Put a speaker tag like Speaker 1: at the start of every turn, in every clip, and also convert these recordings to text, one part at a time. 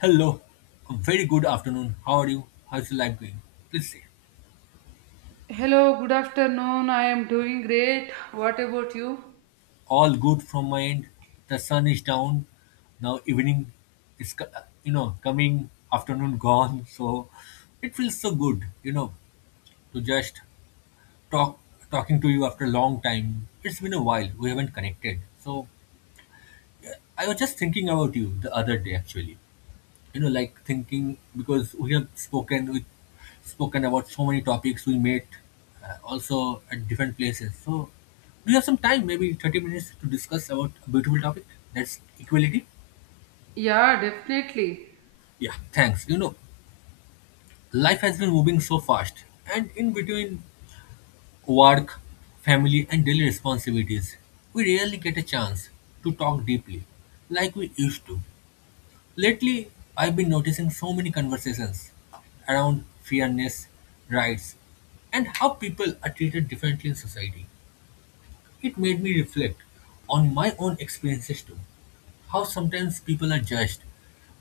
Speaker 1: Hello, very good afternoon. How are you? How's your life going? Please say.
Speaker 2: Hello, good afternoon. I am doing great. What about you?
Speaker 1: All good from my end. The sun is down. Now evening is coming. Afternoon gone. So it feels so good, to just talk, talking to you after a long time. It's been a while. We haven't connected. So I was just thinking about you the other day, actually. Like thinking, because we have spoken about so many topics. We met also at different places. So do you have some time, maybe 30 minutes, to discuss about a beautiful topic? That's equality.
Speaker 2: Yeah, definitely.
Speaker 1: Yeah, thanks. Life has been moving so fast, and in between work, family, and daily responsibilities, we rarely get a chance to talk deeply like we used to. Lately, I've been noticing so many conversations around fairness, rights, and how people are treated differently in society. It made me reflect on my own experiences too. How sometimes people are judged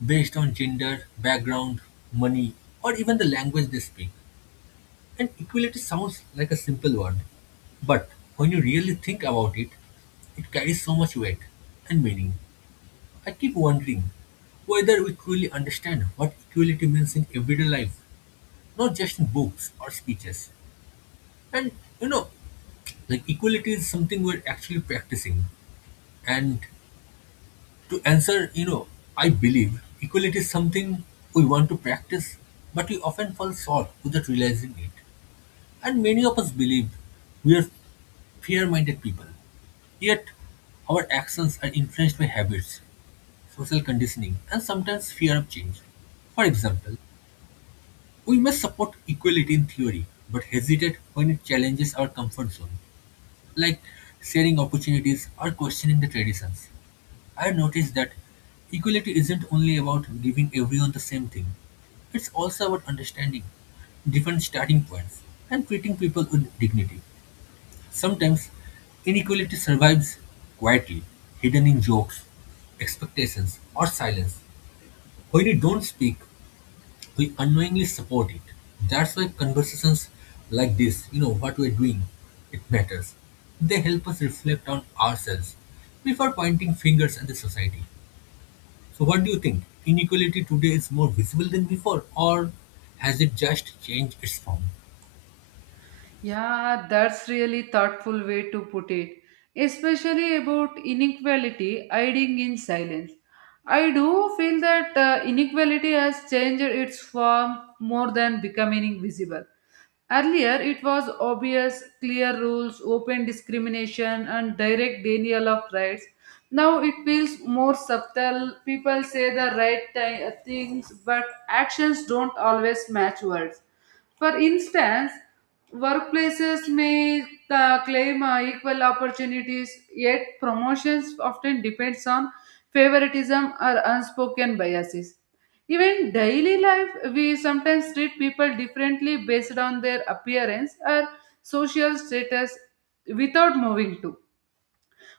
Speaker 1: based on gender, background, money, or even the language they speak. And equality sounds like a simple word, but when you really think about it, it carries so much weight and meaning. I keep wondering whether we truly understand what equality means in everyday life, not just in books or speeches. And you know, like equality is something we're actually practicing. And to answer, I believe equality is something we want to practice, but we often fall short without realizing it. And many of us believe we are fair minded people. Yet, our actions are influenced by habits, social conditioning, and sometimes fear of change. For example, we may support equality in theory but hesitate when it challenges our comfort zone, like sharing opportunities or questioning the traditions. I noticed that equality isn't only about giving everyone the same thing, it's also about understanding different starting points and treating people with dignity. Sometimes inequality survives quietly, hidden in jokes, expectations, or silence. When we don't speak, we unknowingly support it. That's why conversations like this, what we're doing, it matters. They help us reflect on ourselves before pointing fingers at the society. So, what do you think? Inequality today is more visible than before, or has it just changed its form?
Speaker 2: Yeah, that's really thoughtful way to put it, especially about inequality hiding in silence. I do feel that inequality has changed its form more than becoming visible. Earlier, it was obvious, clear rules, open discrimination, and direct denial of rights. Now it feels more subtle. People say the right things, but actions don't always match words. For instance, workplaces may claim equal opportunities, yet promotions often depends on favoritism or unspoken biases. Even daily life, we sometimes treat people differently based on their appearance or social status without moving to.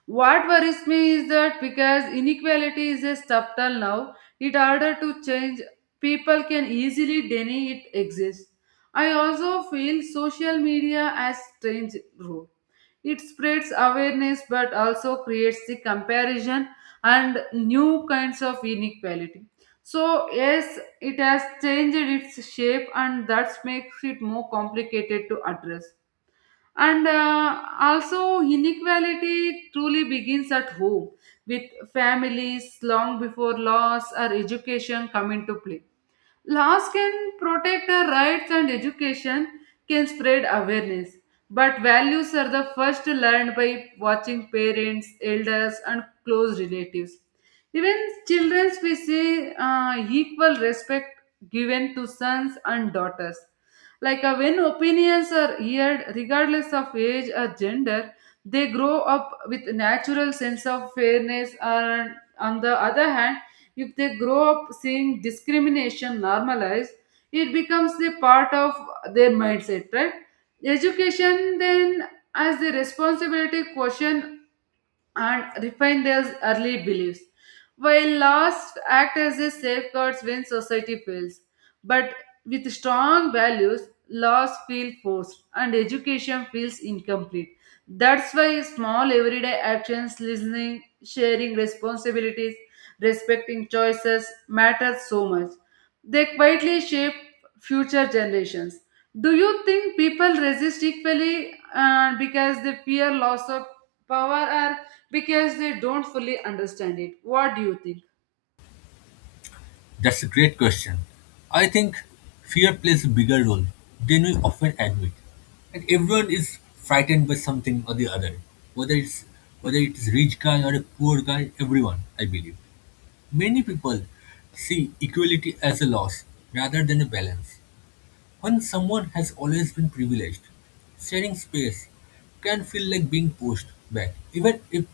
Speaker 2: What worries me is that because inequality is a subtle now, in order to change, people can easily deny it exists. I also feel social media has strange role. It spreads awareness but also creates the comparison and new kinds of inequality. So yes, it has changed its shape and that makes it more complicated to address. And also, inequality truly begins at home, with families long before laws or education come into play. Laws can protect our rights and education can spread awareness. But values are the first learned by watching parents, elders, and close relatives. Even children, we see equal respect given to sons and daughters. Like when opinions are heard, regardless of age or gender, they grow up with natural sense of fairness. And on the other hand, if they grow up seeing discrimination normalized, it becomes a part of their mindset, right? Education then as the responsibility question and refine their early beliefs, while laws act as a safeguards when society fails. But with strong values, laws feel forced and education feels incomplete. That's why small everyday actions, listening, sharing responsibilities, respecting choices matter so much. They quietly shape future generations. Do you think people resist equally because they fear loss of power or because they don't fully understand it? What do you think?
Speaker 1: That's a great question. I think fear plays a bigger role than we often admit. And everyone is frightened by something or the other. Whether it's whether it is rich guy or a poor guy, everyone, I believe. Many people see equality as a loss rather than a balance. When someone has always been privileged, sharing space can feel like being pushed back, even if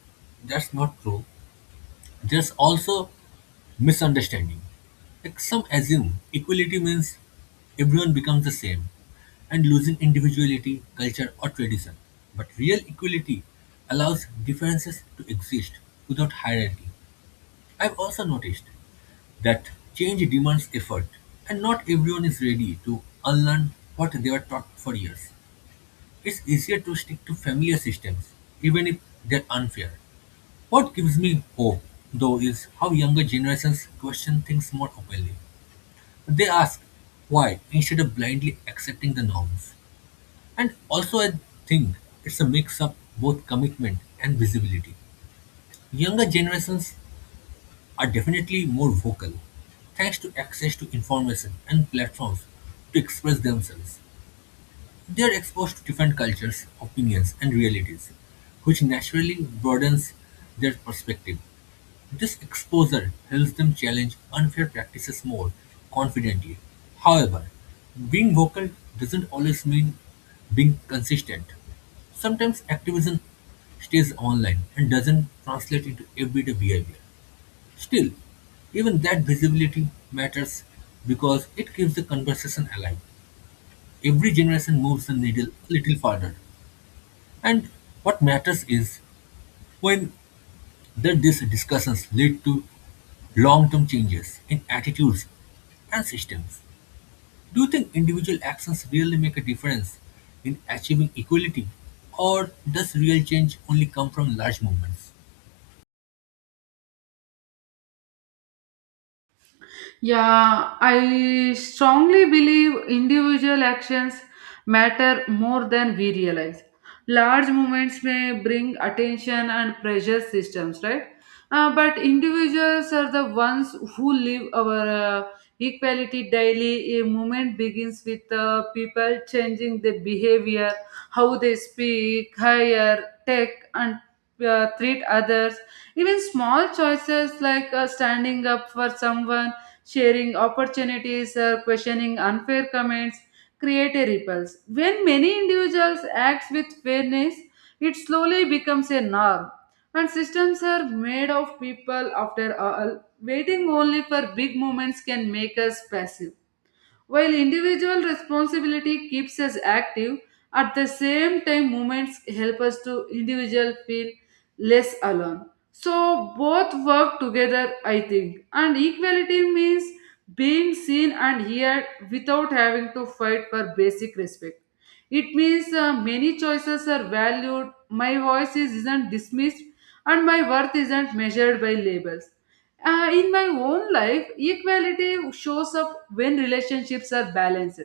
Speaker 1: that's not true. There's also misunderstanding. Like some assume equality means everyone becomes the same and losing individuality, culture, or tradition. But real equality allows differences to exist without hierarchy. I've also noticed that change demands effort, and not everyone is ready to unlearn what they were taught for years. It's easier to stick to familiar systems, even if they're unfair. What gives me hope, though, is how younger generations question things more openly. They ask why instead of blindly accepting the norms. And also, I think it's a mix of both commitment and visibility. Younger generations are definitely more vocal, thanks to access to information and platforms to express themselves. They are exposed to different cultures, opinions, and realities, which naturally broadens their perspective. This exposure helps them challenge unfair practices more confidently. However, being vocal doesn't always mean being consistent. Sometimes activism stays online and doesn't translate into everyday behavior. Still, even that visibility matters because it keeps the conversation alive. Every generation moves the needle a little further. And what matters is when that these discussions lead to long-term changes in attitudes and systems. Do you think individual actions really make a difference in achieving equality? Or does real change only come from large movements?
Speaker 2: Yeah, I strongly believe individual actions matter more than we realize. Large movements may bring attention and pressure systems, right? But individuals are the ones who live our uh, equality daily. A movement begins with people changing their behavior, how they speak, hire, take, and treat others. Even small choices like standing up for someone sharing opportunities or questioning unfair comments create a repulse. When many individuals act with fairness, it slowly becomes a norm. And systems are made of people after all. Waiting only for big moments can make us passive. While individual responsibility keeps us active, at the same time movements help us to individual feel less alone. So both work together, I think. And equality means being seen and heard without having to fight for basic respect. It means many choices are valued, my voice isn't dismissed, and my worth isn't measured by labels. In my own life, equality shows up when relationships are balanced,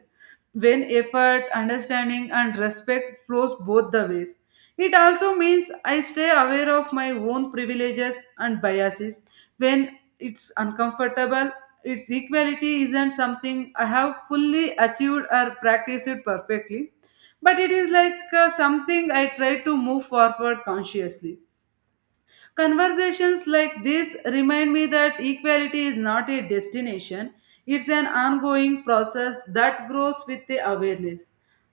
Speaker 2: when effort, understanding, and respect flows both the ways. It also means I stay aware of my own privileges and biases when it's uncomfortable. Its equality isn't something I have fully achieved or practiced perfectly, but it is like something I try to move forward consciously. Conversations like this remind me that equality is not a destination, it's an ongoing process that grows with the awareness.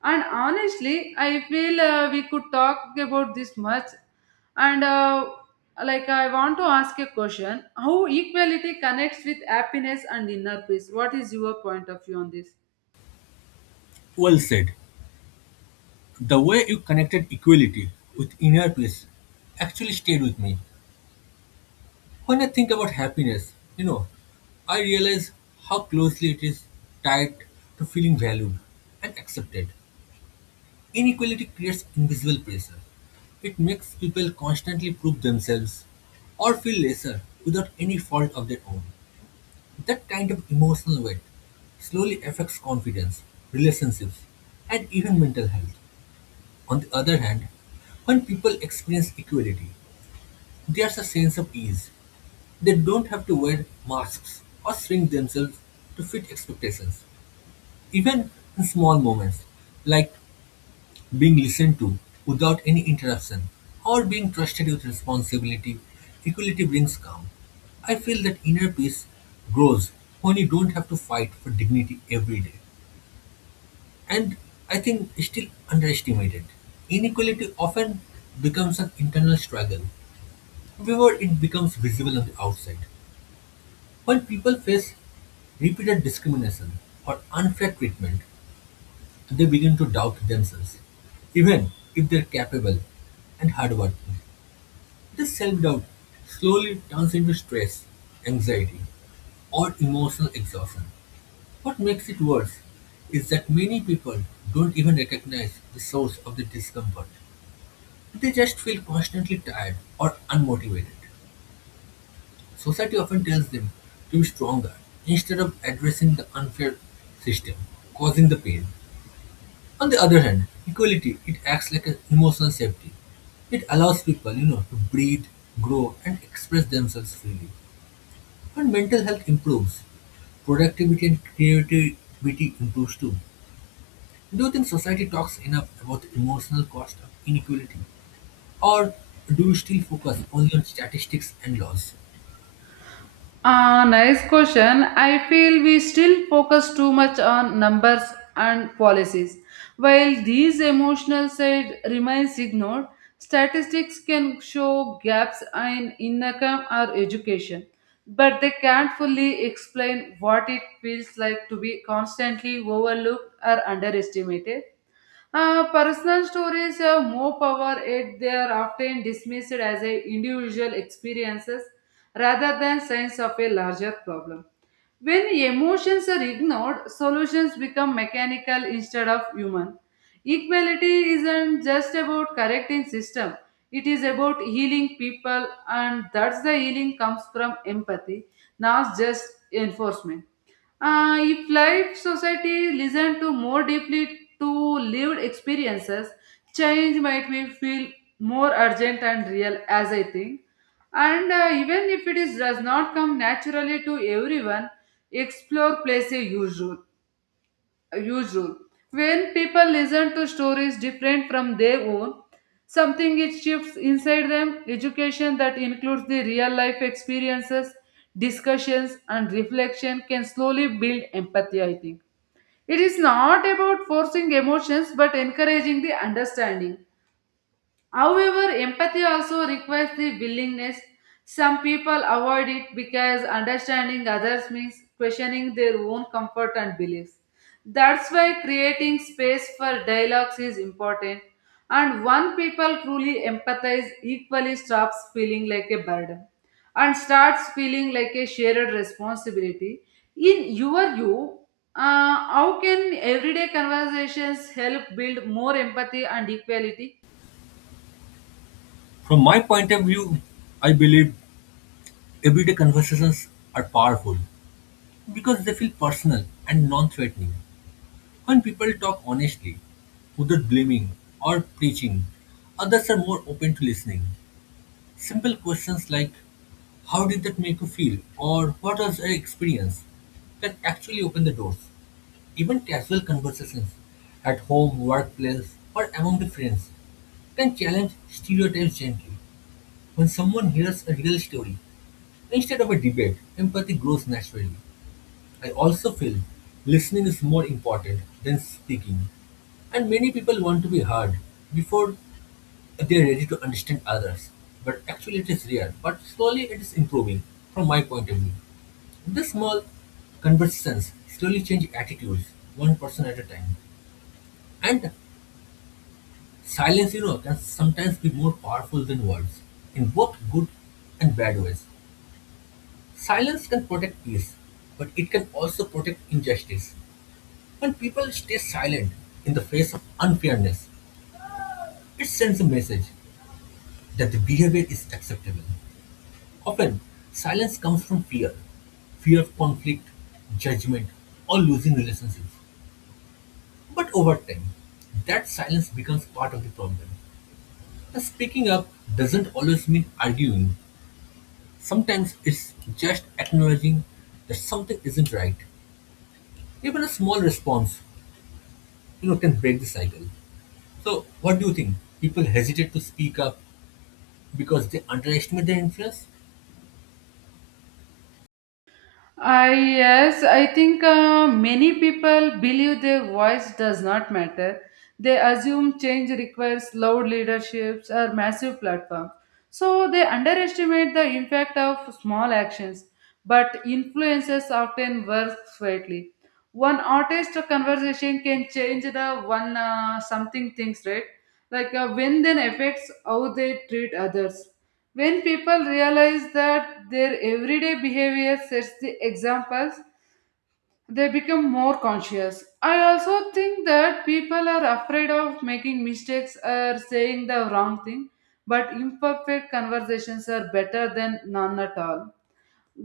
Speaker 2: And honestly, I feel we could talk about this much. And like, I want to ask a question how equality connects with happiness and inner peace? What is your point of view on this?
Speaker 1: Well said. The way you connected equality with inner peace actually stayed with me. When I think about happiness, I realize how closely it is tied to feeling valued and accepted. Inequality creates invisible pressure. It makes people constantly prove themselves or feel lesser without any fault of their own. That kind of emotional weight slowly affects confidence, relationships, and even mental health. On the other hand, when people experience equality, there's a sense of ease. They don't have to wear masks or shrink themselves to fit expectations, even in small moments, like being listened to without any interruption or being trusted with responsibility. Equality brings calm. I feel that inner peace grows when you don't have to fight for dignity every day. And I think it's still underestimated. Inequality often becomes an internal struggle before it becomes visible on the outside. When people face repeated discrimination or unfair treatment, they begin to doubt themselves, even if they're capable and hardworking. This self doubt slowly turns into stress, anxiety, or emotional exhaustion. What makes it worse is that many people don't even recognize the source of the discomfort. They just feel constantly tired or unmotivated. Society often tells them to be stronger instead of addressing the unfair system causing the pain. On the other hand, equality it acts like an emotional safety. It allows people, to breathe, grow, and express themselves freely. When mental health improves, productivity and creativity improves too. Do you think society talks enough about the emotional cost of inequality? Or do you still focus only on statistics and laws?
Speaker 2: Ah, nice question. I feel we still focus too much on numbers and policies. While these emotional side remains ignored, statistics can show gaps in income or education, but they can't fully explain what it feels like to be constantly overlooked or underestimated. Personal stories have more power yet they are often dismissed as a individual experiences rather than signs of a larger problem. When emotions are ignored, solutions become mechanical instead of human. Equality isn't just about correcting system. It is about healing people and that's the healing comes from empathy, not just enforcement. If life society listen to more deeply to lived experiences, change might be feel more urgent and real, as I think. And even if it is does not come naturally to everyone, explore plays a huge role usual. When people listen to stories different from their own, something it shifts inside them. Education that includes the real life experiences, discussions, and reflection can slowly build empathy, I think. It is not about forcing emotions but encouraging the understanding. However, empathy also requires the willingness. Some people avoid it because understanding others means questioning their own comfort and beliefs. That's why creating space for dialogues is important. And when people truly empathize, equally stops feeling like a burden and starts feeling like a shared responsibility. In your view, uh, how can everyday conversations help build more empathy and equality?
Speaker 1: From my point of view, I believe everyday conversations are powerful because they feel personal and non threatening. When people talk honestly, without blaming or preaching, others are more open to listening. Simple questions like, how did that make you feel? Or what was your experience? Can actually open the doors. Even casual conversations at home, workplace, or among the friends can challenge stereotypes gently. When someone hears a real story, instead of a debate, empathy grows naturally. I also feel listening is more important than speaking. And many people want to be heard before they are ready to understand others. But actually, it is rare. But slowly, it is improving, from my point of view. The small conversations slowly change attitudes, one person at a time. And silence, can sometimes be more powerful than words in both good and bad ways. Silence can protect peace, but it can also protect injustice. When people stay silent in the face of unfairness, it sends a message that the behavior is acceptable. Often, silence comes from fear, of conflict, judgment, or losing relationships. But over time, that silence becomes part of the problem. And speaking up doesn't always mean arguing. Sometimes it's just acknowledging that something isn't right. Even a small response, can break the cycle. So, what do you think? People hesitate to speak up because they underestimate their influence?
Speaker 2: I yes, I think many people believe their voice does not matter. They assume change requires loud leaderships or massive platforms. So they underestimate the impact of small actions, but influences often work quietly. One artist conversation can change the one something things, right? Like when then affects how they treat others. When people realize that their everyday behavior sets the examples, they become more conscious. I also think that people are afraid of making mistakes or saying the wrong thing, but imperfect conversations are better than none at all.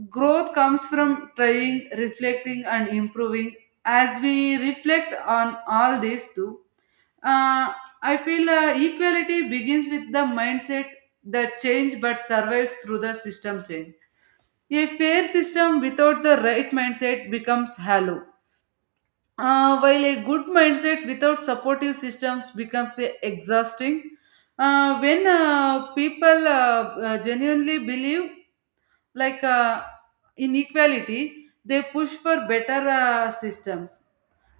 Speaker 2: Growth comes from trying, reflecting, and improving. As we reflect on all these too, uh, I feel equality begins with the mindset that change but survives through the system change. A fair system without the right mindset becomes hollow, while a good mindset without supportive systems becomes exhausting. When people genuinely believe like in equality, they push for better systems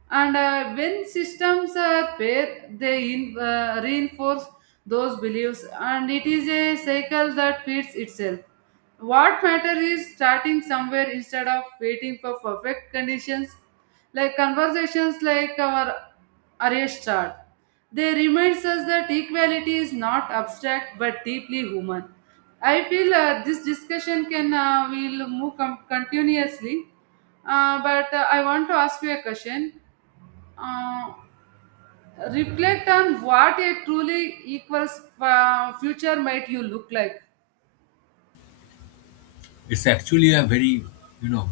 Speaker 2: and when systems are paired, reinforce those beliefs, and it is a cycle that feeds itself. What matters is starting somewhere instead of waiting for perfect conditions, like conversations like our array start. They reminds us that equality is not abstract but deeply human. I feel this discussion can will move continuously, but I want to ask you a question, uh, reflect on what a truly equals future might you look like.
Speaker 1: It's actually a very, you know,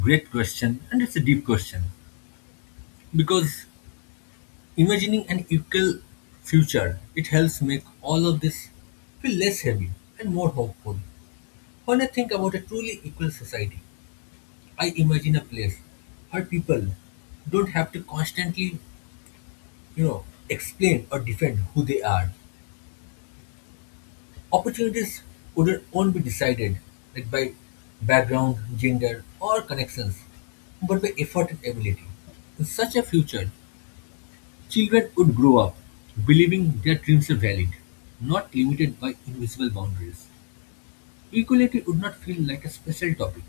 Speaker 1: great question, and it's a deep question because imagining an equal future, it helps make all of this feel less heavy and more hopeful. When I think about a truly equal society, I imagine a place where people don't have to constantly, explain or defend who they are. Opportunities wouldn't won't be decided like by background, gender, or connections, but by effort and ability. In such a future, children would grow up believing their dreams are valid, not limited by invisible boundaries. Equality would not feel like a special topic.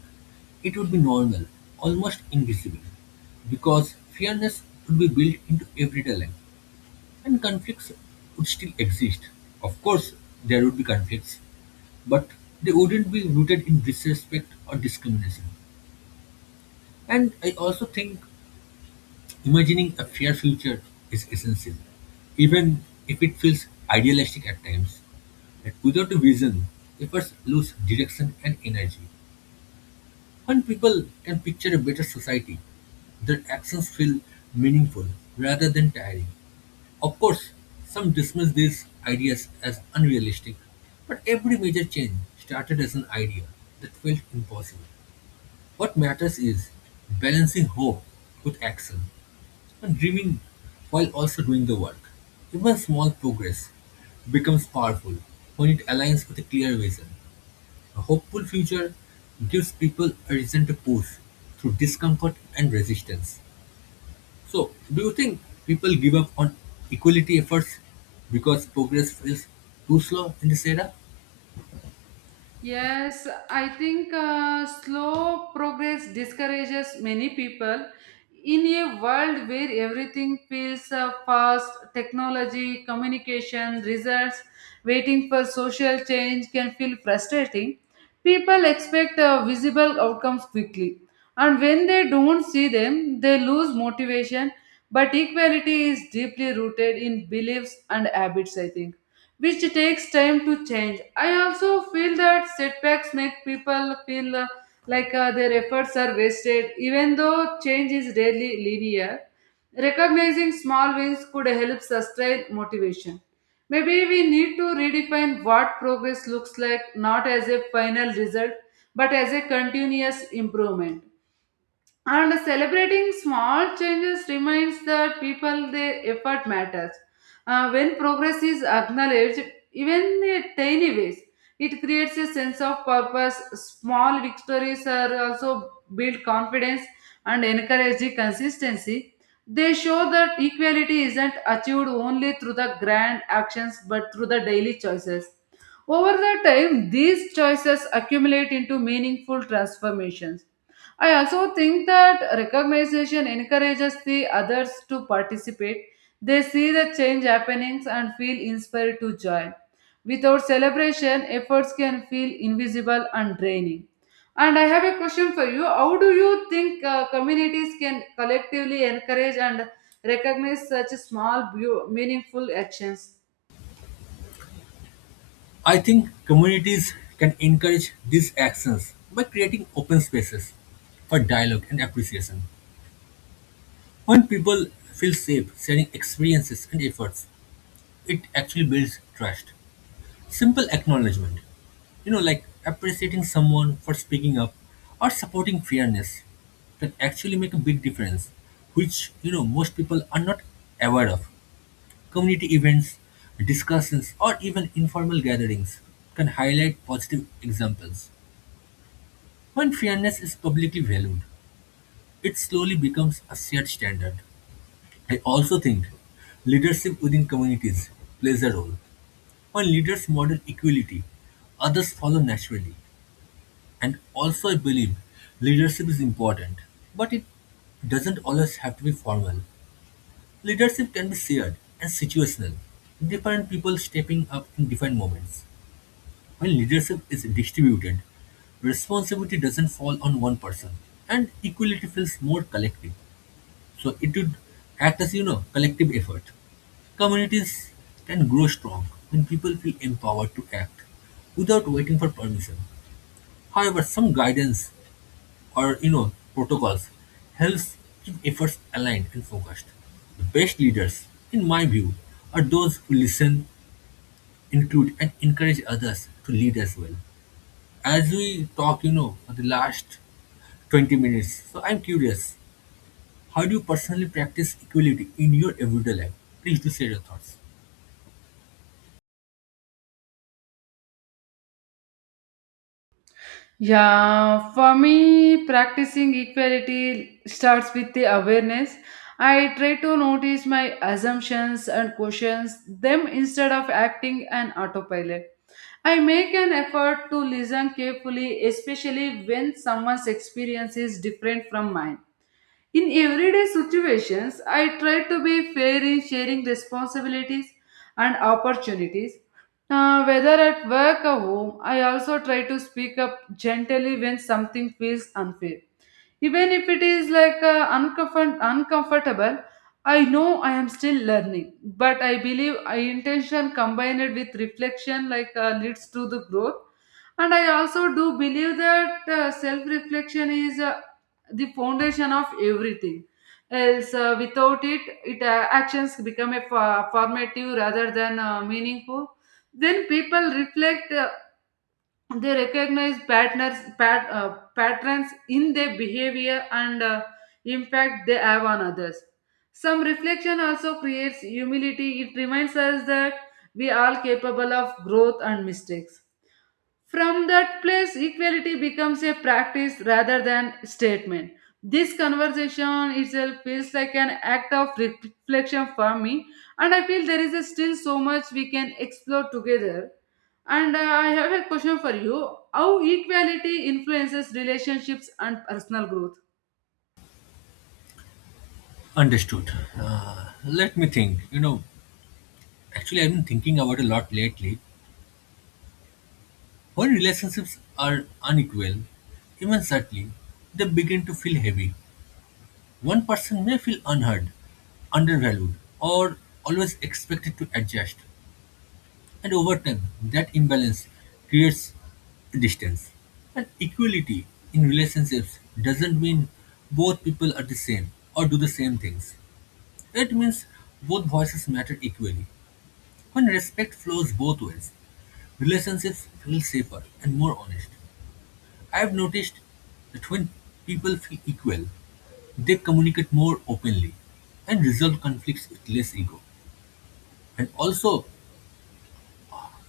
Speaker 1: It would be normal, almost invisible, because fairness would be built into everyday life. And conflicts would still exist. Of course, there would be conflicts, but they wouldn't be rooted in disrespect or discrimination. And I also think imagining a fair future is essential, even if it feels idealistic at times. That without a vision, efforts lose direction and energy. When people can picture a better society, their actions feel meaningful rather than tiring. Of course, some dismiss these ideas as unrealistic, but every major change started as an idea that felt impossible. What matters is balancing hope with action, and dreaming while also doing the work. Even small progress becomes powerful when it aligns with a clear vision. A hopeful future gives people a reason to push through discomfort and resistance. So, do you think people give up on equality efforts because progress feels too slow in this era?
Speaker 2: Yes, I think slow progress discourages many people. In a world where everything feels fast, technology, communication, results, waiting for social change can feel frustrating. People expect visible outcomes quickly, and when they don't see them, they lose motivation. But equality is deeply rooted in beliefs and habits, I think, which takes time to change. I also feel that setbacks make people feel like their efforts are wasted, even though change is rarely linear. Recognizing small wins could help sustain motivation. Maybe we need to redefine what progress looks like, not as a final result but as a continuous improvement, and celebrating small changes reminds that people their effort matters. When progress is acknowledged, even in tiny ways, it creates a sense of purpose. Small victories are also build confidence and encourage the consistency. They show that equality isn't achieved only through the grand actions but through the daily choices. Over the time, these choices accumulate into meaningful transformations. I also think that recognition encourages the others to participate. They see the change happenings and feel inspired to join. Without celebration, efforts can feel invisible and draining. And I have a question for you. How do you think communities can collectively encourage and recognize such small, meaningful actions?
Speaker 1: I think communities can encourage these actions by creating open spaces for dialogue and appreciation. When people feel safe sharing experiences and efforts, it actually builds trust. Simple acknowledgement, like appreciating someone for speaking up or supporting fairness, can actually make a big difference, which, most people are not aware of. Community events, discussions, or even informal gatherings can highlight positive examples. When fairness is publicly valued, it slowly becomes a shared standard. I also think leadership within communities plays a role. When leaders model equality, others follow naturally. And also, I believe leadership is important, but it doesn't always have to be formal. Leadership can be shared and situational, different people stepping up in different moments. When leadership is distributed, responsibility doesn't fall on one person, and equality feels more collective. So it would act as, collective effort. Communities can grow strong when people feel empowered to act without waiting for permission. However, some guidance or protocols helps keep efforts aligned and focused. The best leaders, in my view, are those who listen, include, and encourage others to lead as well. As we talk, for the last 20 minutes, so I'm curious, how do you personally practice equality in your everyday life? Please do share your thoughts.
Speaker 2: Yeah, for me, practicing equality starts with the awareness. I try to notice my assumptions and questions them instead of acting an autopilot. I make an effort to listen carefully, especially when someone's experience is different from mine. In everyday situations, I try to be fair in sharing responsibilities and opportunities, whether at work or home, I also try to speak up gently when something feels unfair. Even if it is like uncomfortable, I know I am still learning. But I believe I intention combined with reflection like leads to the growth. And I also do believe that self-reflection is the foundation of everything. Else, without it, actions become a formative rather than meaningful. Then people reflect, they recognize patterns in their behavior and impact they have on others. Some reflection also creates humility. It reminds us that we are capable of growth and mistakes. From that place, equality becomes a practice rather than statement. This conversation itself feels like an act of reflection for me, and I feel there is a still so much we can explore together. And I have a question for you: how equality influences relationships and personal growth?
Speaker 1: Understood. Let me think. Actually, I've been thinking about a lot lately. When relationships are unequal, even subtly, they begin to feel heavy. One person may feel unheard, undervalued, or always expected to adjust. And over time, that imbalance creates distance. And equality in relationships doesn't mean both people are the same or do the same things. It means both voices matter equally. When respect flows both ways, relationships feel safer and more honest. I've noticed that when people feel equal, they communicate more openly and resolve conflicts with less ego. And also,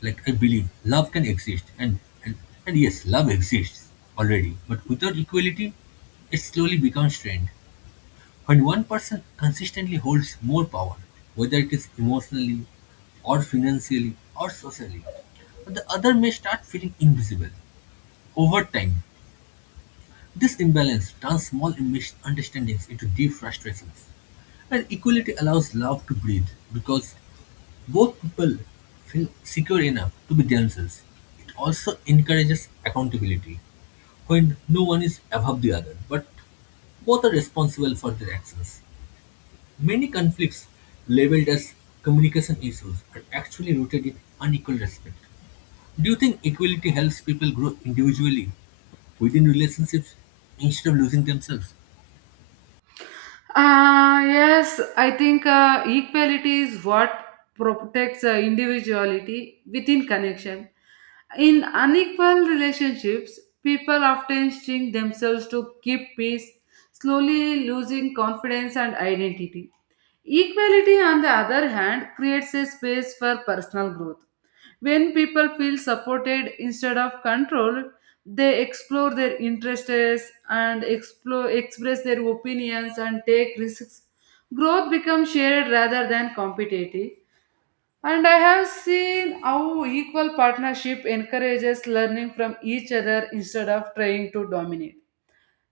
Speaker 1: like I believe, love can exist, and, and yes, love exists already. But without equality, it slowly becomes strained. When one person consistently holds more power, whether it is emotionally, or financially, or socially, the other may start feeling invisible. Over time, this imbalance turns small misunderstandings into deep frustrations. And equality allows love to breathe because both people feel secure enough to be themselves. It also encourages accountability when no one is above the other, but both are responsible for their actions. Many conflicts labeled as communication issues are actually rooted in unequal respect. Do you think equality helps people grow individually within relationships instead of losing themselves?
Speaker 2: Yes, I think equality is what protects individuality within connection. In unequal relationships, people often string themselves to keep peace, slowly losing confidence and identity. Equality, on the other hand, creates a space for personal growth. When people feel supported instead of controlled, they explore their interests and explore, express their opinions and take risks. Growth becomes shared rather than competitive. And I have seen how equal partnership encourages learning from each other instead of trying to dominate.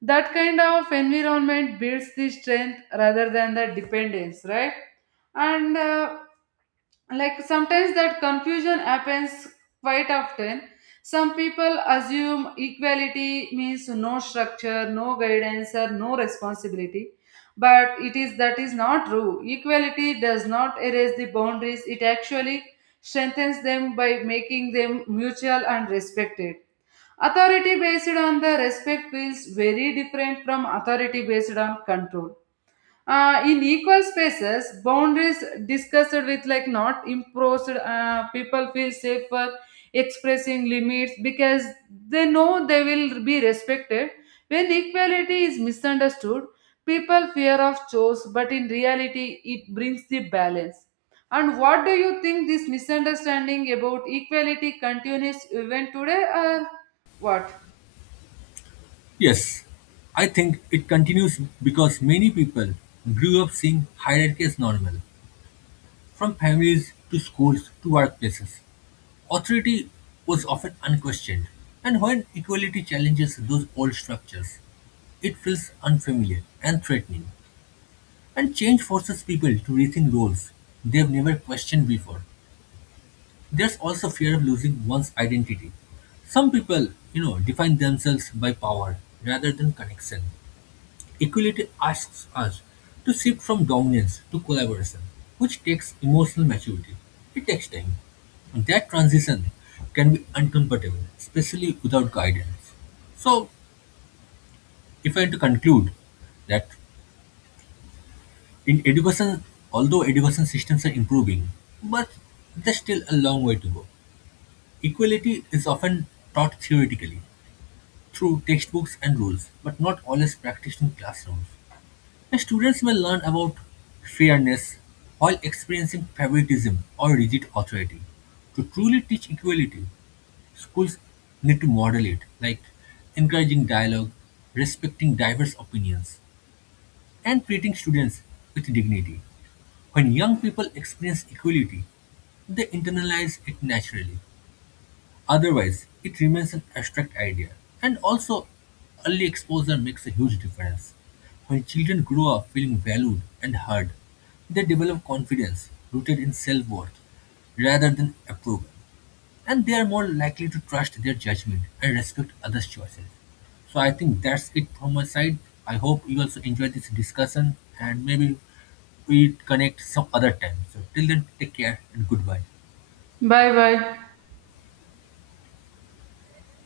Speaker 2: That kind of environment builds the strength rather than the dependence, right? And like, sometimes that confusion happens quite often. Some people assume equality means no structure, no guidance or no responsibility, but it is that is not true. Equality does not erase the boundaries, it actually strengthens them by making them mutual and respected. Authority based on the respect feels very different from authority based on control. In equal spaces, boundaries discussed with like not imposed, people feel safer expressing limits because they know they will be respected. When equality is misunderstood, people fear of choice but in reality it brings the balance. And what do you think, this misunderstanding about equality continues even today or what?
Speaker 1: Yes, I think it continues because many people grew up seeing hierarchy as normal, from families to schools to workplaces. Authority was often unquestioned, and when equality challenges those old structures, it feels unfamiliar and threatening, and change forces people to rethink roles they've never questioned before. There's also fear of losing one's identity. Some people, define themselves by power rather than connection. Equality asks us to shift from dominance to collaboration, which takes emotional maturity. It takes time. And that transition can be uncomfortable, especially without guidance. So, if I had to conclude that in education, although education systems are improving, but there's still a long way to go. Equality is often taught theoretically, through textbooks and rules, but not always practiced in classrooms. And students may learn about fairness while experiencing favoritism or rigid authority. To truly teach equality, schools need to model it, like encouraging dialogue, respecting diverse opinions, and treating students with dignity. When young people experience equality, they internalize it naturally. Otherwise, it remains an abstract idea. And also, early exposure makes a huge difference. When children grow up feeling valued and heard, they develop confidence rooted in self worth rather than approval. And they are more likely to trust their judgment and respect others' choices. So I think that's it from my side. I hope you also enjoyed this discussion and maybe we connect some other time. So till then, take care and goodbye.
Speaker 2: Bye bye.